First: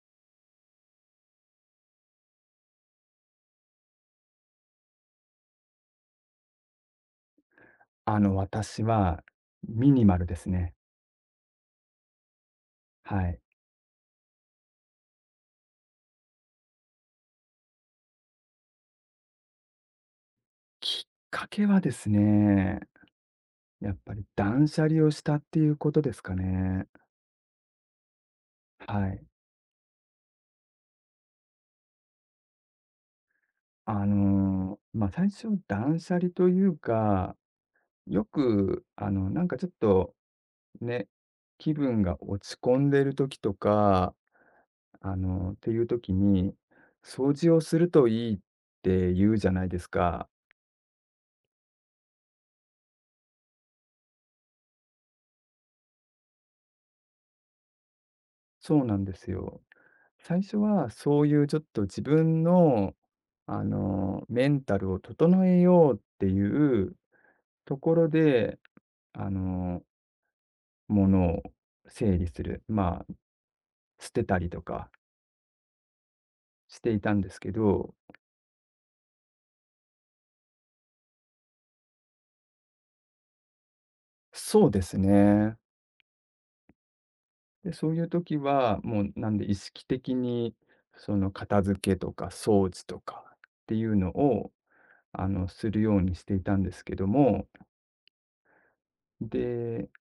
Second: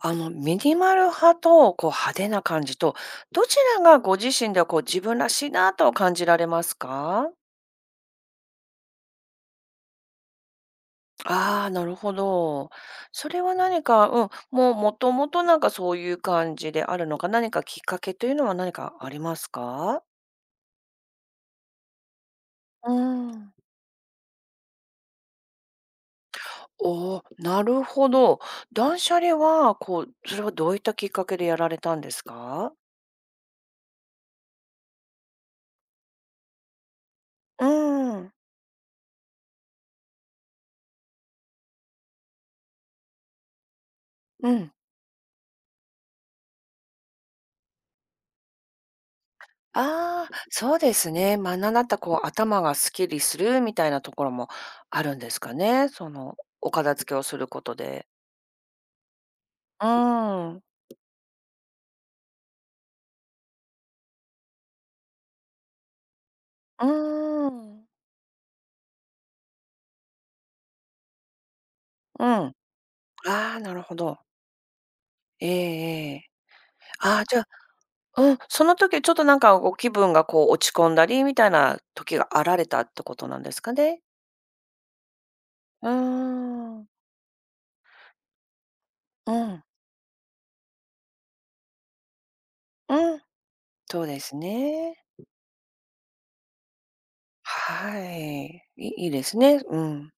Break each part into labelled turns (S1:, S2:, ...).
S1: ミニマル派と、こう、派手な感じと、どちらがご自身で、こう、自分らしいなと感じられますか？
S2: 私はミニマルですね。
S1: ああ、なるほど。
S2: は
S1: そ
S2: い。
S1: れは何か、もう、もともとなんかそういう感じであるのか、何かきっかけというのは何かありますか？
S2: きっかけはですね、
S1: うーん。
S2: やっぱり断捨離をしたっていうことですかね。
S1: おお、なるほど。断
S2: は
S1: 捨
S2: い。
S1: 離は、こう、それはどういったきっかけでやられたんですか？
S2: 最初断捨離というか、
S1: う
S2: よ
S1: ん。
S2: く、ちょっとね、気分が落ち込んでる時とか、
S1: うん。
S2: っていう時に、掃除をするといいって言うじゃないですか。
S1: ああ、そうですね。まあ、なんだったらこう頭がすっきりするみたいなところもあるんですかね。その、お片付けをすることで。
S2: そうなんですよ。
S1: う
S2: 最
S1: ー
S2: 初
S1: ん。
S2: はそういうちょっと自分の、メンタルを整えようってい
S1: う
S2: う
S1: ー
S2: と
S1: ん。
S2: ころで、あの、ものを整
S1: う
S2: 理
S1: ん。
S2: す
S1: あ
S2: る、
S1: あ、なるほ
S2: 捨
S1: ど。
S2: てたりとか
S1: ええええ。
S2: していた
S1: あ
S2: ん
S1: あ、
S2: で
S1: じ
S2: す
S1: ゃあ、
S2: けど、
S1: うん、その時ちょっとなんかご気分がこう落ち込んだりみたいな時があられたってことなんですかね。
S2: そうですね。
S1: うーん。
S2: で、そういう時は、もうな
S1: う
S2: んで意
S1: ん。
S2: 識的に、その片付けとか掃除と
S1: うん。
S2: かっていう
S1: そう
S2: の
S1: です
S2: を、
S1: ね。
S2: するようにしていたんですけども、
S1: はい。いいいですね。う
S2: で、
S1: ん。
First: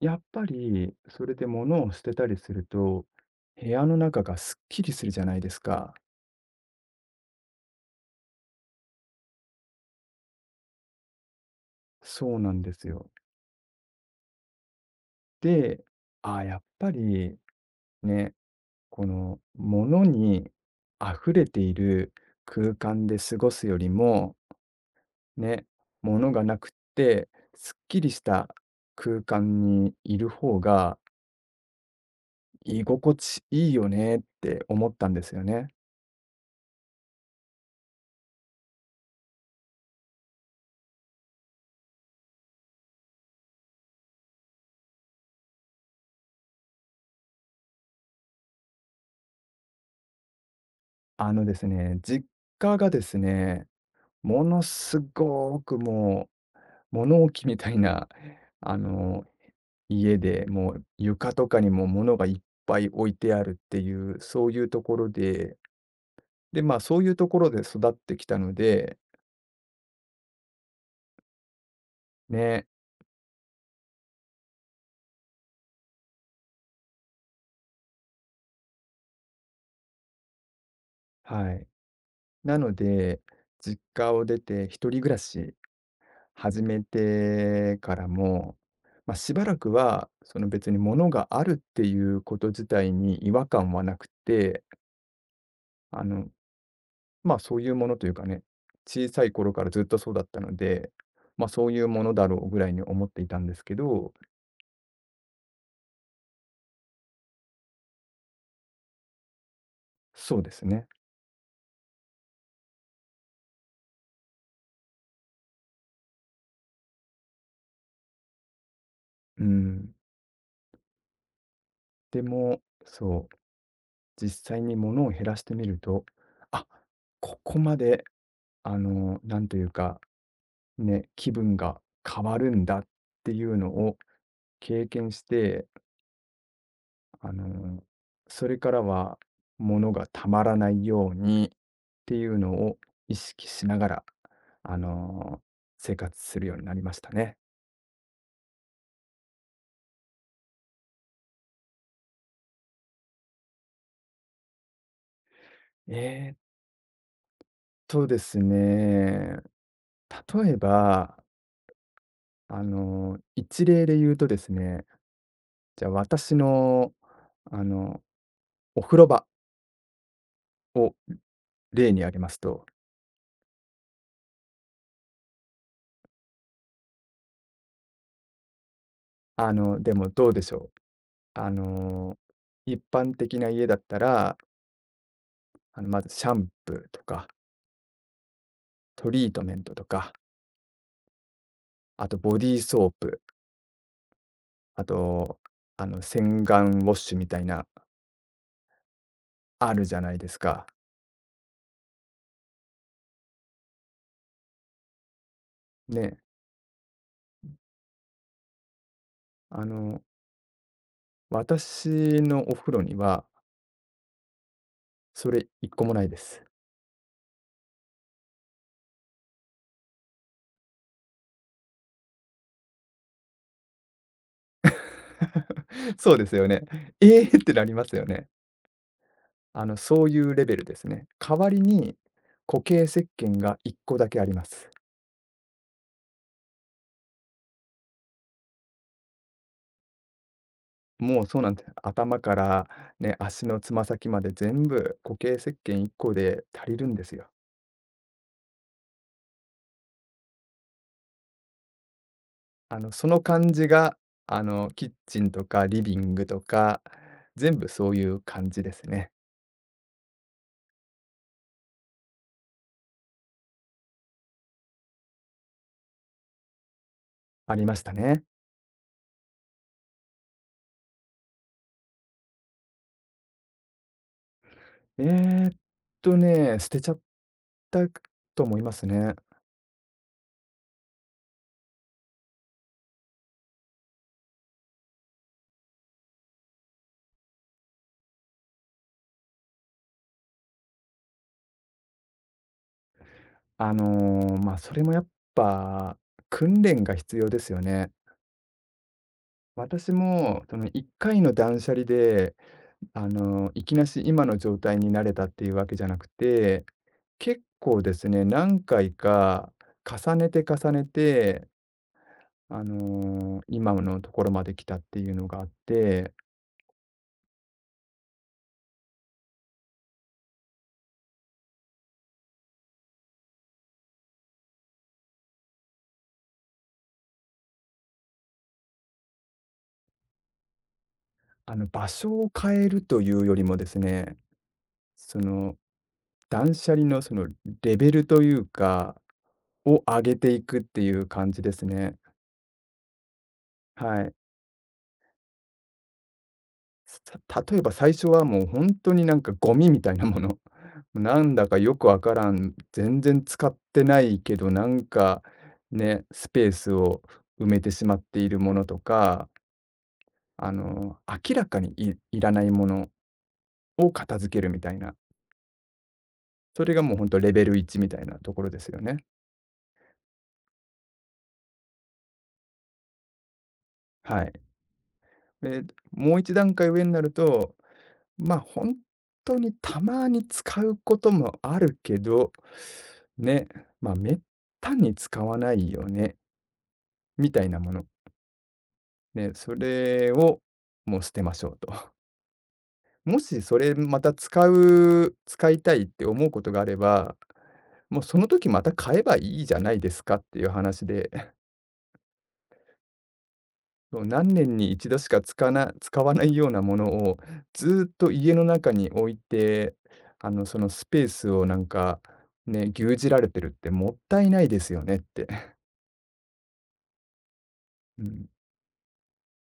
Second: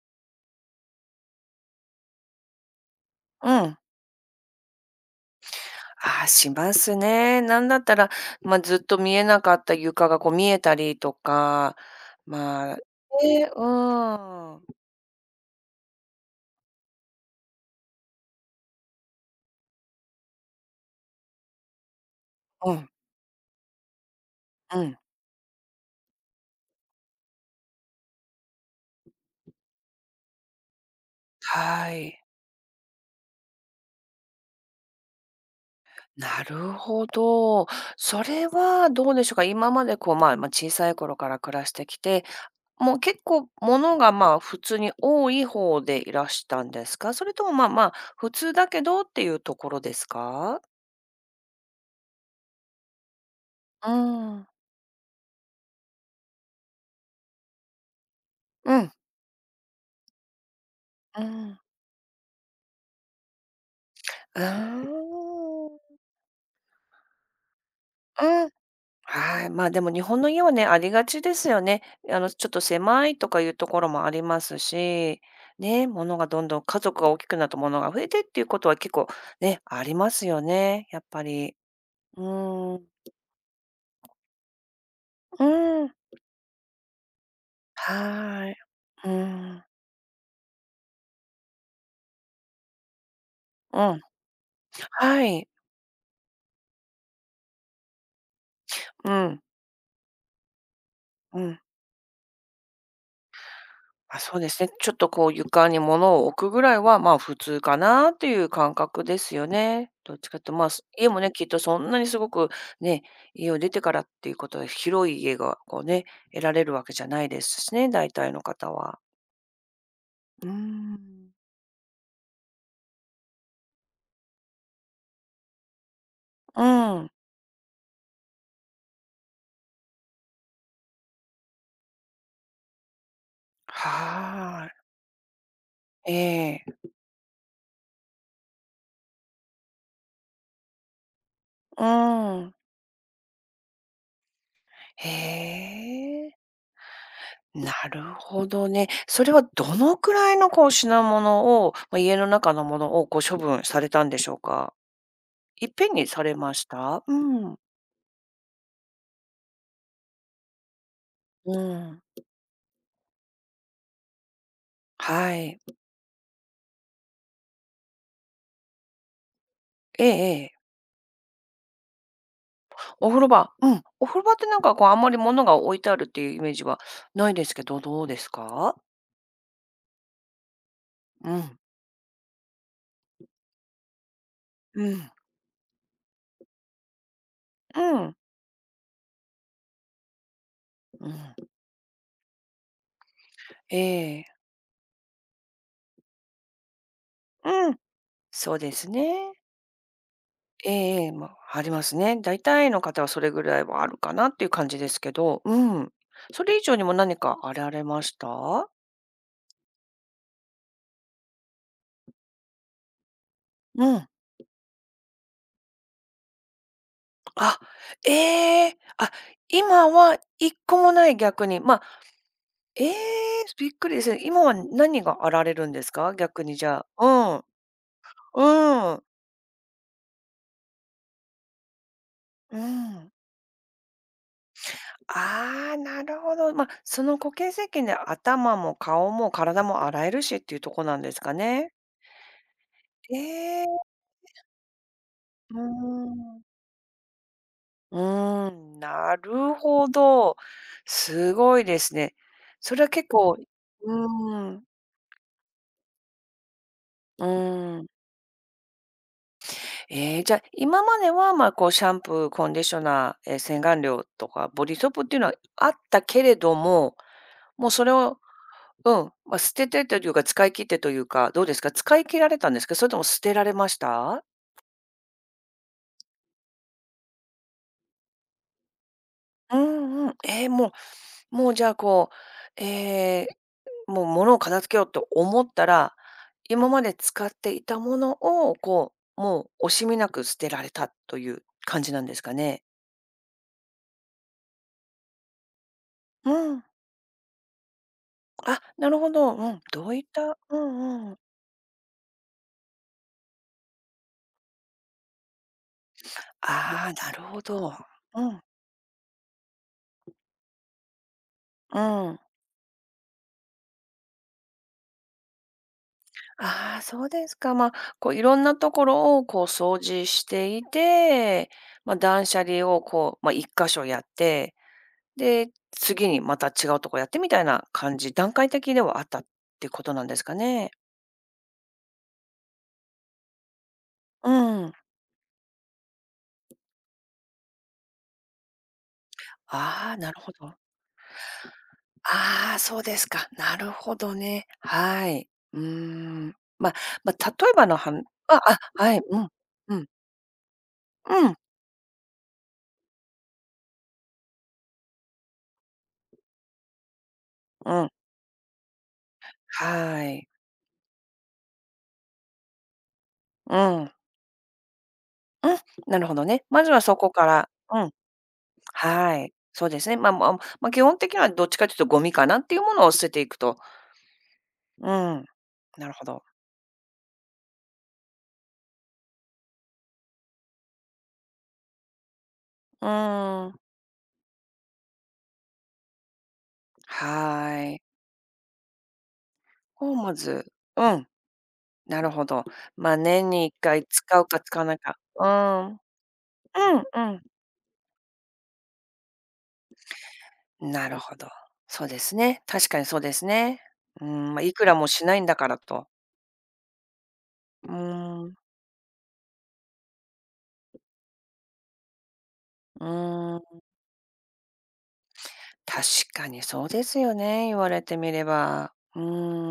S2: やっぱり、それで物を捨てたりすると、
S1: う
S2: 部
S1: ん。
S2: 屋の中がすっきりするじゃないですか。
S1: ああ、しますね。なんだったら、まあ、ずっと見えなかった床がこう見えたりとか、
S2: そうなんで
S1: まあ、
S2: すよ。
S1: ね、うん。
S2: で、ああ、やっぱりね、この物に溢れている
S1: う
S2: 空
S1: ん、
S2: 間で過ごすよりも、
S1: うん、
S2: ね、物がなくって、すっきりした空間にいる方が
S1: はい。
S2: 居心地いいよねって思ったんですよね。
S1: なるほど。それはどうでしょうか。今までこう、まあ、まあ、小さい頃から暮らしてきて、もう結構物が、まあ、普通に多い方でいらしたんですか？それとも、まあまあ、普通だけどっていうところですか？
S2: ですね、実家がですね、
S1: う
S2: も
S1: ん。
S2: のすごくもう、物置みたいな、あ
S1: うん、
S2: の、家で、もう
S1: う
S2: 床と
S1: ん。
S2: かにも物がいっぱい置いてあるっていう、
S1: う
S2: そういうと
S1: ー
S2: ころ
S1: ん。
S2: で、で、そういうところで育ってきた
S1: うん。
S2: ので、
S1: はい。まあでも日本の家はね、ありがちですよね。ちょっと
S2: ね、
S1: 狭いとかいうところもありますし、ね、物がどんどん家族が大きくなると物が増えてっていうことは結構ね、ありますよね、やっぱ
S2: は
S1: り。
S2: い。
S1: う
S2: なの
S1: ーん。
S2: で、実家を出て一人暮らし
S1: うん。
S2: 始めてから
S1: は
S2: も、
S1: い。うー
S2: しばら
S1: ん。
S2: くは、その別に物があるっていうこと自体に違和感
S1: う
S2: はな
S1: ん。
S2: くて、
S1: はい。
S2: あの、そういうものというかね、小
S1: う
S2: さい
S1: ん。
S2: 頃からずっとそうだったので、
S1: うん。
S2: そういうものだろうぐらいに思っていたんですけど、
S1: あ、そうですね。ちょっとこう床に物を置くぐらいは、まあ普通かなっていう感覚ですよね。どっち
S2: そ
S1: かっ
S2: うで
S1: ていうと、
S2: す
S1: まあ、す
S2: ね。
S1: 家もね、きっとそんなにすごくね、家を出てからっていうことは広い家がこうね、得られるわけじゃないですしね、大体の方は。
S2: うん。
S1: うーん。
S2: でも、そう、実際にものを減らしてみると、
S1: う
S2: あ、
S1: ん。
S2: ここまで、なんというか、ね、気分が変わるんだっていうのを
S1: はーい。
S2: 経験して、
S1: ええ。
S2: あの、それからは物がたまらないようにっ
S1: う
S2: ていうの
S1: ん。
S2: を意識しながら、あの、
S1: へ
S2: 生活
S1: え。
S2: するようになりましたね。
S1: なるほどね。それはどのくらいのこう品物を、まあ、家の中のものをこう処分されたんでしょうか？いっぺんにさ
S2: えー
S1: れ
S2: っ
S1: ました？うん。
S2: ですね、例えば、
S1: うん。
S2: 一例で言うとですね、
S1: はい。
S2: じゃあ私の、あの、お風呂場
S1: ええええ。
S2: を例に挙げますと、
S1: お風呂場、お風呂場ってなんかこうあんまり物が置いてあるっていうイメージはないですけど、どうですか？
S2: でもどうでしょう。
S1: う
S2: あ
S1: ん。
S2: の、一般的な家だったら、
S1: うん。
S2: まずシャンプーとか、
S1: うん。
S2: トリートメントとか、
S1: うん。
S2: あとボディーソープ、
S1: ええ。
S2: あと、洗顔ウォッシュみたいな、
S1: うん、そうですね。
S2: あるじゃないですか。
S1: ええええ、ま、ありますね。大体の方はそれぐらいはあるかなっていう感じですけど、うん。
S2: ね、
S1: それ以上にも何かあられました？
S2: あの、私のお風呂には、
S1: うん。
S2: それ一個もないです。
S1: あ、ええ、あ、今は一個もない逆に。まええ、びっくりですね。今は何があられるんです か？
S2: そうです
S1: 逆
S2: よ
S1: に
S2: ね。
S1: じゃ
S2: えーっ
S1: あ。
S2: てなりますよね。
S1: うん。うん。
S2: そういうレベルですね。代わりに、
S1: う
S2: 固形石
S1: ん。
S2: 鹸が一個だけあります。
S1: ああ、なるほど。ま、その固形石鹸で頭も顔も体も洗えるしっていうとこなんで
S2: も
S1: す
S2: う
S1: か
S2: そうなんです。
S1: ね。
S2: 頭からね、足の
S1: ええ、
S2: つま先まで全部固形石
S1: うー
S2: 鹸一個
S1: ん。
S2: で足りるんですよ。
S1: うーん、なるほど。すごいですね。それは
S2: そ
S1: 結
S2: の
S1: 構
S2: 感じ
S1: う
S2: が、
S1: ーん、
S2: キッチンとかリビングとか、
S1: う
S2: 全部
S1: ーん。
S2: そういう感じですね。
S1: ええ、じゃ、今までは、ま、こうシャンプー、コンディショナー、え、洗顔料とかボディソープっていうのはあったけれども、
S2: あり
S1: もう
S2: まし
S1: それ
S2: た
S1: を
S2: ね。
S1: うん、まあ、捨ててというか、使い切ってというか、どうですか？使い切られたんですか？それとも捨てられました？
S2: えーっ捨てちゃったと思いますね。
S1: うんうん。もうもうじゃあ、こう、えもう物を片付けようと思ったら、今まで使っていたものを、こう、もう惜しみなく捨てられたという感じなんですかね？
S2: それもやっぱ、
S1: う
S2: 訓
S1: ん。
S2: 練が必要ですよね。
S1: あ、なるほど。うん。ど
S2: 私
S1: ういった
S2: も、そ
S1: う
S2: の一
S1: んうん。
S2: 回の断捨離で、いきなし今の状態になれたっていうわけじゃなくて、
S1: ああ、なる
S2: 結
S1: ほど。
S2: 構ですね、
S1: うん、
S2: 何回か重ねて重ねて、
S1: うん。
S2: 今のところまで来たっていうのがあって、
S1: ああ、そうですか。まあ、こういろんなところをこう掃除していて、まあ、断捨離をこう、まあ、一箇所やって、で、次にまた違うとこやってみたいな感じ、段階的ではあったってことなんですかね？
S2: 場所を変えるというよりもですね、
S1: うん。
S2: その、断捨離のそのレベルというか、を
S1: ああ、
S2: 上
S1: な
S2: げ
S1: るほ
S2: てい
S1: ど。
S2: くっていう感じですね。
S1: ああ、そうですか。なるほ
S2: はい。
S1: どね。はい。うーん。まあまあ、例え
S2: 例え
S1: ば
S2: ば
S1: のは
S2: 最
S1: ん
S2: 初は
S1: あ、
S2: もう
S1: あ、
S2: 本当
S1: はい、
S2: にな
S1: う
S2: ん
S1: ん。
S2: かゴミ
S1: う
S2: み
S1: ん。
S2: たいなもの、な
S1: うん。
S2: んだかよくわからん、全然使ってないけど、なんかね、スペースを埋めて
S1: う
S2: し
S1: ん。
S2: まっているものとか、
S1: はい。
S2: 明らかにいいらないもの
S1: う
S2: を
S1: ん。
S2: 片付けるみたいな、
S1: うん、なるほどね。ま
S2: そ
S1: ず
S2: れが
S1: は
S2: も
S1: そ
S2: う本
S1: こ
S2: 当
S1: か
S2: レベ
S1: ら。
S2: ル1
S1: う
S2: み
S1: ん。
S2: たいなところですよね。
S1: はい。そうですね。まあまあまあ、基本的にはどっちかというとゴミかなっていうものを捨てていくと。
S2: はい。
S1: うん、
S2: で、
S1: なるほ
S2: もう
S1: ど。
S2: 一段階上になると、本当にたまに使うこともあるけど、
S1: う
S2: ね、
S1: ーん、
S2: めったに使わないよね、みたいな
S1: は
S2: も
S1: い。
S2: の。ね、そ
S1: を
S2: れ
S1: ま
S2: を
S1: ずう
S2: もう
S1: ん、
S2: 捨てましょうと。
S1: なるほど。ま、あ、
S2: も
S1: 年
S2: し
S1: に1
S2: それ
S1: 回
S2: また
S1: 使うか使わないか。う
S2: 使い
S1: ん。う
S2: た
S1: ん
S2: いって思うことがあれ
S1: う
S2: ば、
S1: ん。
S2: もうその時また買えばいいじゃないですかっていう話
S1: なるほど。
S2: で。
S1: そうですね。確かにそうですね。
S2: そう、
S1: う
S2: 何
S1: ん、まあ、い
S2: 年
S1: く
S2: に
S1: らも
S2: 一度
S1: し
S2: し
S1: な
S2: か
S1: いんだからと。
S2: 使わないようなものを、ず
S1: う
S2: ーっと
S1: ん、
S2: 家
S1: う
S2: の中に置いて、そのスペースをなんか、ね、牛耳られてるっ
S1: ん、
S2: てもったいないですよねって。
S1: 確かにそうですよね、言われて
S2: う
S1: みれ
S2: ん、
S1: ば。う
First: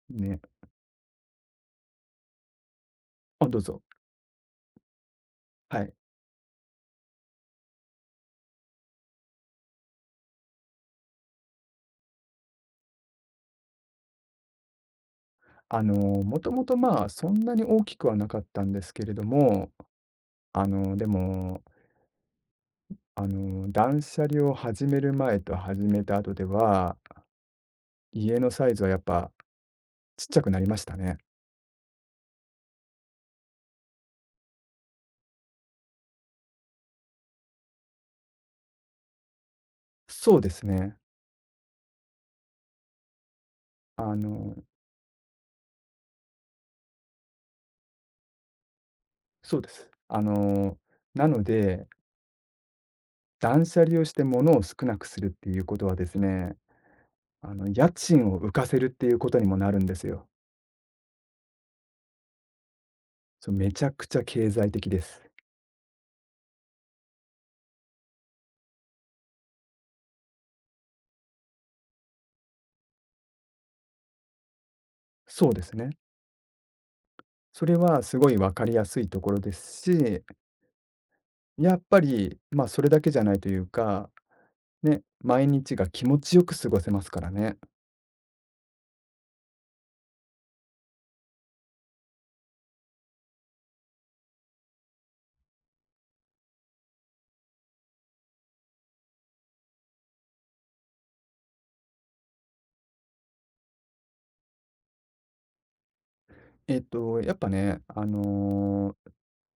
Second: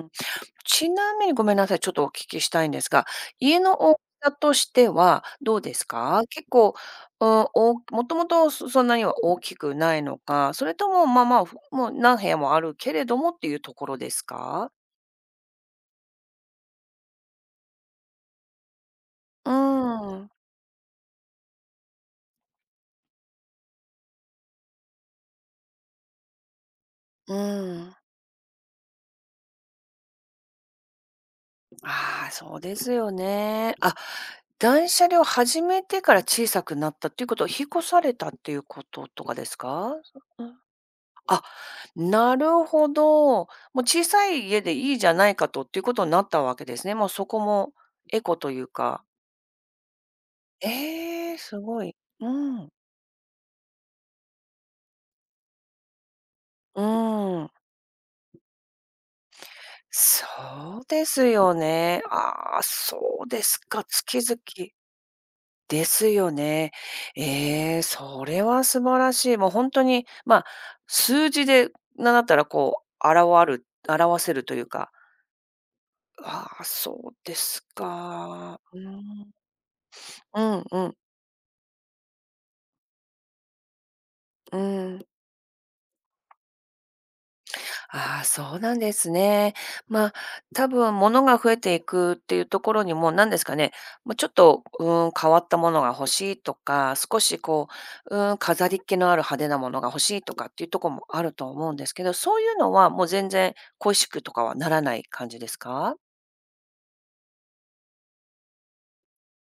S1: ん。
S2: ね。
S1: ちなみにごめんなさい、ちょっとお聞きしたいんですが、
S2: あ、ど
S1: 家
S2: う
S1: の
S2: ぞ。
S1: 大きさとしてはどうで
S2: は
S1: す
S2: い。
S1: か？結構、うん、もともとそんなには大きくないのか、それとも、まあまあ、もう何部屋もあるけれどもっていうところですか？
S2: あの、もともと、そんなに大きくはなかったんですけれど
S1: うー
S2: も、
S1: ん、
S2: でも、断捨離を始める前と始めた後では、
S1: うーん。
S2: 家のサイズはやっぱちっちゃくなりましたね。
S1: ああ、そうですよね。あ、断捨離を始めてから小さくなったっていうことは、引っ越されたっていうこととかですか？
S2: そう
S1: う
S2: で
S1: ん。
S2: すね。
S1: あ、なるほど。もう小
S2: あ
S1: さい
S2: の
S1: 家でいいじゃないかとっていうことになったわけですね。もうそこもエコというか。
S2: そうです。な
S1: ええ、
S2: の
S1: すご
S2: で、
S1: い。うん。
S2: 断捨離をして物を少なくするっていうことはですね、
S1: うん。
S2: 家賃を浮かせるっていうことにもなるんですよ。
S1: そうですよね。ああ、そうで
S2: そう、
S1: す
S2: めち
S1: か。
S2: ゃくち
S1: 月
S2: ゃ
S1: 々。
S2: 経済的です。
S1: ですよね。ええ、それは素晴らしい。もう本当に、ま、あ、数字で、なんだったらこう、表せるというか。
S2: そうですね。
S1: ああ、そうです
S2: それはすごいわ
S1: か。
S2: かり
S1: うー
S2: やすいと
S1: ん。
S2: ころですし、
S1: うんうん、
S2: やっぱり、それだけじゃないというか、
S1: う
S2: ね、
S1: ん。
S2: 毎日が気持ちよく過ごせますからね。
S1: ああ、そうなんですね。まあ、多分物が増えていくっていうところにも、何ですかね、まあ、ちょっと、変わったものが欲しいとか、少しこう、飾りっ気のある派手なものが欲しいとかっていうところもあると思うんですけど、そういうのはもう全然恋しくとかはならない感じですか？
S2: やっぱね、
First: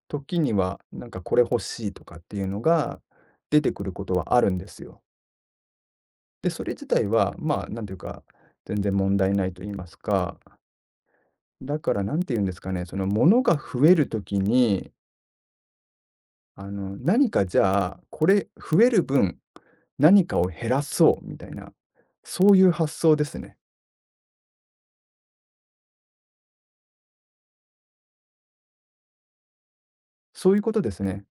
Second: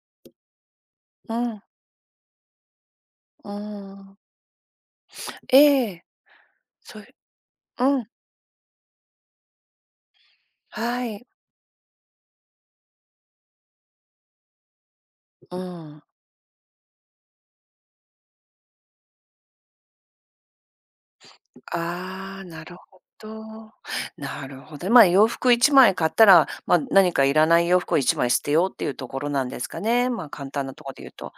S2: 時には、なんか
S1: う
S2: これ欲
S1: ん、
S2: しいとかっていうのが
S1: う
S2: 出てくること
S1: ん。
S2: はあるんですよ。
S1: ええ、
S2: で、それ自
S1: そうい
S2: 体
S1: う
S2: は、なんてい
S1: う
S2: う
S1: ん、
S2: か、全然問題ないと言いますか、
S1: はい、
S2: だからなんて言うんですかね、その物が増えるときに、
S1: うん。
S2: 何かじゃあ、これ増える分、何かを減らそうみたいな、
S1: ああ、
S2: そうい
S1: な
S2: う
S1: る
S2: 発
S1: ほ
S2: 想で
S1: ど。
S2: すね。
S1: なるほど。まあ、洋服1枚買ったら、まあ、何かいらない洋服を1枚捨てようっていうところなんですかね。まあ、簡
S2: そういう
S1: 単
S2: こ
S1: な
S2: と
S1: と
S2: で
S1: ころ
S2: す
S1: で言う
S2: ね。
S1: と。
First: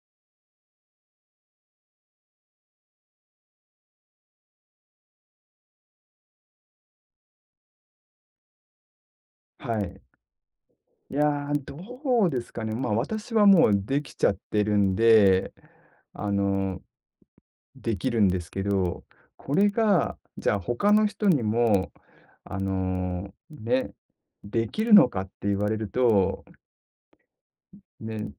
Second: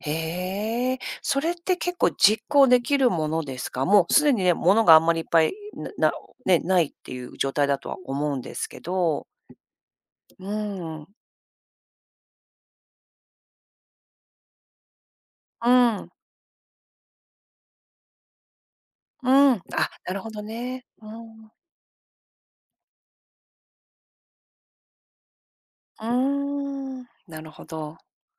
S1: へえ、それって結構実行できるものですか？もうすでにね、物があんまりいっぱい、ななね、ないっていう状態だとは思うんですけど。
S2: はい。
S1: うー
S2: い
S1: ん。
S2: やー、どうですかね、私はもうできちゃってるんで、
S1: うん。
S2: あのできるんですけど、
S1: うん。
S2: これ
S1: あ、な
S2: が、
S1: るほど
S2: じゃあ
S1: ね。
S2: 他の
S1: う
S2: 人に
S1: ん。
S2: も、ね、できるのかって言われる
S1: うー
S2: と、
S1: ん、なるほど。
S2: ね、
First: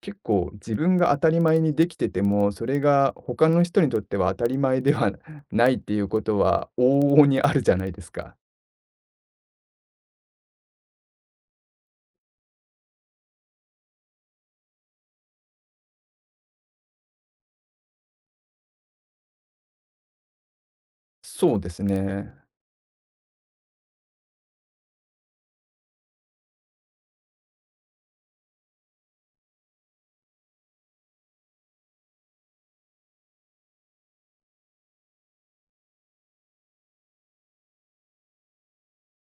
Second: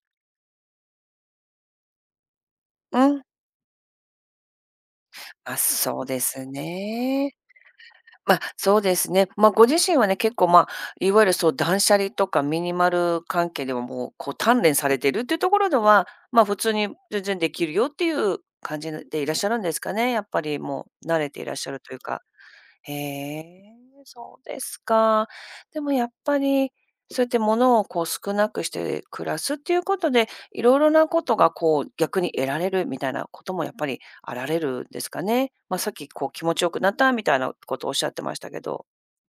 S2: 結構自分が当たり前にできてても、それ
S1: う
S2: が
S1: ん。
S2: 他の人にとっては当たり前では
S1: あ、
S2: ないってい
S1: そう
S2: う
S1: で
S2: こと
S1: す
S2: は往々
S1: ね。
S2: にあるじゃないですか。
S1: まあ、そうですね。まあ、ご自身はね、結構、ま、あいわゆるそう断捨離とかミニマル関係でももう、こう、鍛錬されてるっていうところでは、ま、あ普通に全然できるよっていう感じでいらっしゃるんですかね？やっぱりもう慣れていら
S2: そ
S1: っ
S2: う
S1: し
S2: で
S1: ゃる
S2: す
S1: というか。
S2: ね。
S1: へえ、そうですか。でもやっぱり、そうやって物をこう少なくして暮らすっていうことで、いろいろなことがこう逆に得られるみたいなこともやっぱりあられるんですかね。まあ、さっきこう気持ちよくなったみたいなことをおっしゃってましたけど。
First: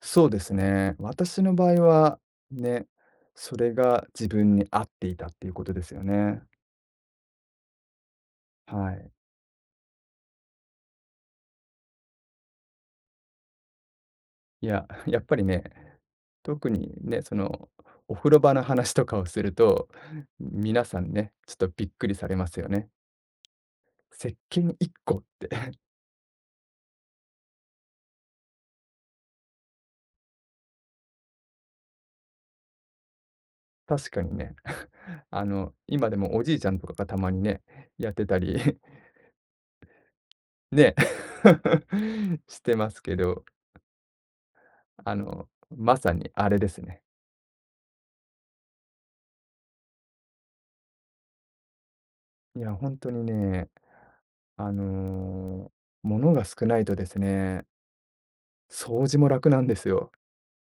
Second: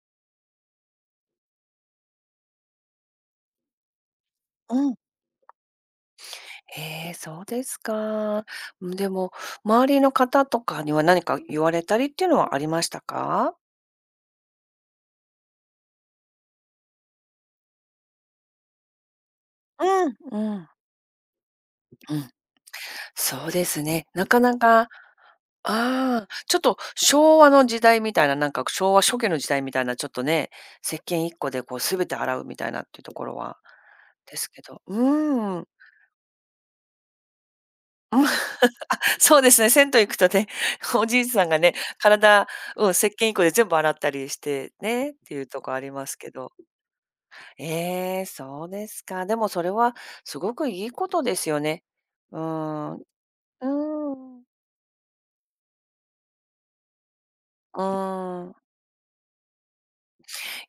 S2: そうですね。私の場合は、ね、それが自分に合
S1: う
S2: っ
S1: ん。
S2: ていたっていうことですよね。
S1: へえ、そうですか。う
S2: は
S1: ん、で
S2: い。
S1: も、周りの方とかには何か言われたりっていうのはありましたか？
S2: いや、やっぱりね、特にね、その、お風呂場の話とかをすると、
S1: うん。うん。
S2: 皆さんね、ちょっとびっくり
S1: う
S2: さ
S1: ん、
S2: れますよね。
S1: そうですね。な
S2: 石
S1: かな
S2: 鹸
S1: か
S2: 1個って。
S1: ああ、ちょっと昭和の時代みたいな、なんか昭和初期の時代みたいな、ちょっとね、石鹸一個でこう全て洗うみたいなっていうところは
S2: 確かに
S1: です
S2: ね、
S1: けど、う ーん。
S2: 今でもおじいちゃんとかがたまにね、やってたり、
S1: そうですね、銭湯行くとね、
S2: ね、
S1: おじいさんがね、体、
S2: して
S1: う
S2: ま
S1: ん、
S2: す
S1: 石
S2: け
S1: 鹸一個
S2: ど、
S1: で全部洗ったりしてね、っていうとこあり
S2: ま
S1: ま
S2: さ
S1: すけ
S2: にあ
S1: ど。
S2: れですね。
S1: ええ、そうですか。でもそれはすごくいいことですよね。うー
S2: いや、
S1: ん。
S2: 本
S1: う
S2: 当にね、
S1: ーん。
S2: あの、物が少ないとですね、
S1: うーん。
S2: 掃除も楽なんですよ。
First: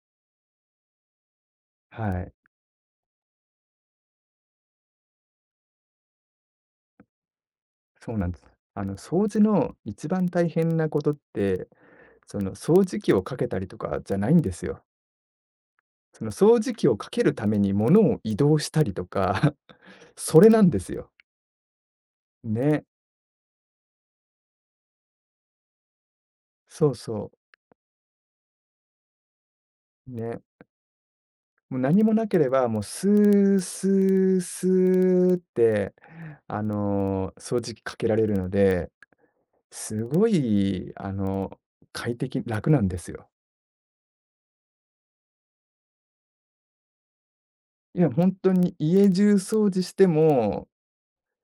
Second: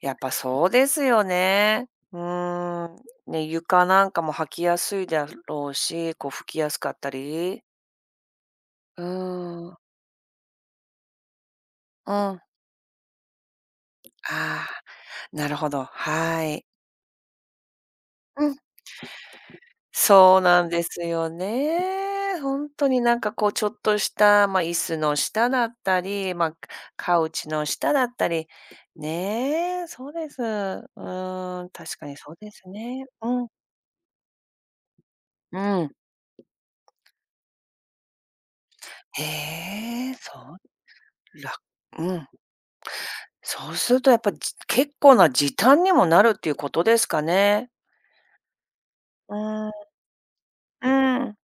S1: やっぱそうですよね。う
S2: はい。
S1: ーん。ね、床なんかも履きやすいだろうし、こう拭きやすかったり。
S2: そうなんです。
S1: う
S2: 掃除
S1: ーん。
S2: の一番大変なことって、
S1: う
S2: そ
S1: ん。
S2: の掃除機をかけたりとかじゃないんです
S1: ああ、
S2: よ。
S1: なるほど、
S2: その
S1: は
S2: 掃
S1: い。
S2: 除機をかけるために物を移
S1: うん。
S2: 動したりとか、そ
S1: そう
S2: れな
S1: な
S2: ん
S1: ん
S2: で
S1: で
S2: す
S1: す
S2: よ。
S1: よね。ほん
S2: ね。
S1: とになんかこうちょっとした、ま、椅子の下だったり、ま、
S2: そう
S1: カウ
S2: そ
S1: チの下だったり、ね、そ
S2: う。
S1: うで
S2: ね。
S1: す。うーん、
S2: もう
S1: 確
S2: 何
S1: か
S2: も
S1: に
S2: な
S1: そう
S2: けれ
S1: で
S2: ば、
S1: す
S2: もう
S1: ね。
S2: ス
S1: うん、
S2: ースースーっ
S1: う
S2: て、
S1: ん。
S2: 掃除機かけられるので、
S1: へ
S2: す
S1: え、
S2: ご
S1: そう、
S2: い、
S1: らう
S2: 快
S1: ん。
S2: 適、楽なんですよ。
S1: そうするとやっぱ、結構な時短にもなるっていうことですかね。
S2: いや、本当に家中
S1: うー
S2: 掃
S1: ん、
S2: 除しても
S1: うん。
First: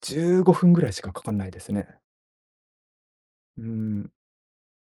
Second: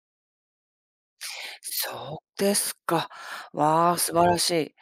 S2: 15分ぐらいしかかかんないですね。
S1: そうですか。
S2: うー
S1: わあ、
S2: ん、
S1: 素晴らしい。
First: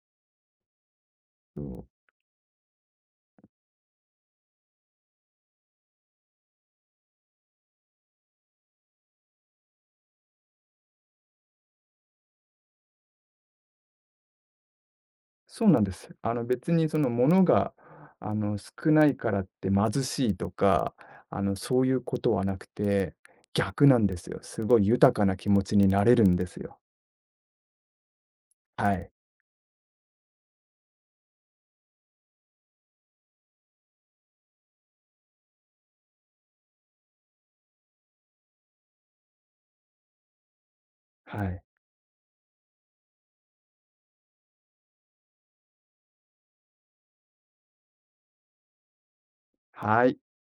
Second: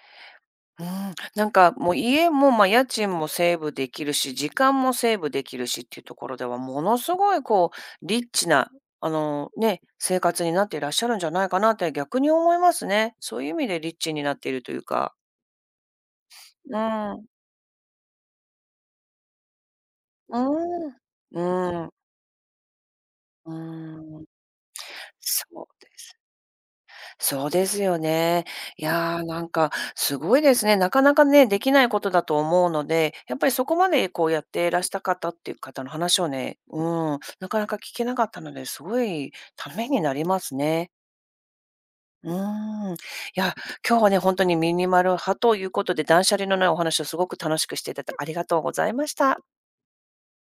S1: うん、なん
S2: そ
S1: か
S2: う
S1: もう家も、ま、家賃もセーブできるし、時間もセーブできるしっていうところでは、ものすごいこうリッチな、ね、生活になっていらっしゃるんじゃないかなって逆に思いますね。そういう意味でリッチになっているというか。
S2: そうなんです。別
S1: う
S2: にその
S1: ん、
S2: 物が、少ないからって貧しい
S1: う
S2: と
S1: ー
S2: か、
S1: ん、
S2: そ
S1: う
S2: う
S1: ーん、
S2: いうことはなくて、
S1: う
S2: 逆なんで
S1: ーん、
S2: すよ。すごい豊かな
S1: そ
S2: 気持
S1: う
S2: ちに
S1: で
S2: なれ
S1: す。
S2: るんですよ。
S1: そうですよね。い
S2: はい、
S1: やー、なんかすごいですね。なかなかね、できないことだと思うので、やっぱりそこまでこうやっていらした方っていう方の話をね、なかなか聞けなかったので、すごいためになりますね。
S2: はい、
S1: うーん。いや、今日はね、本当にミニマル派ということで、断捨離のないお話をすごく楽しくしていただいてありがとうございました。
S2: はい。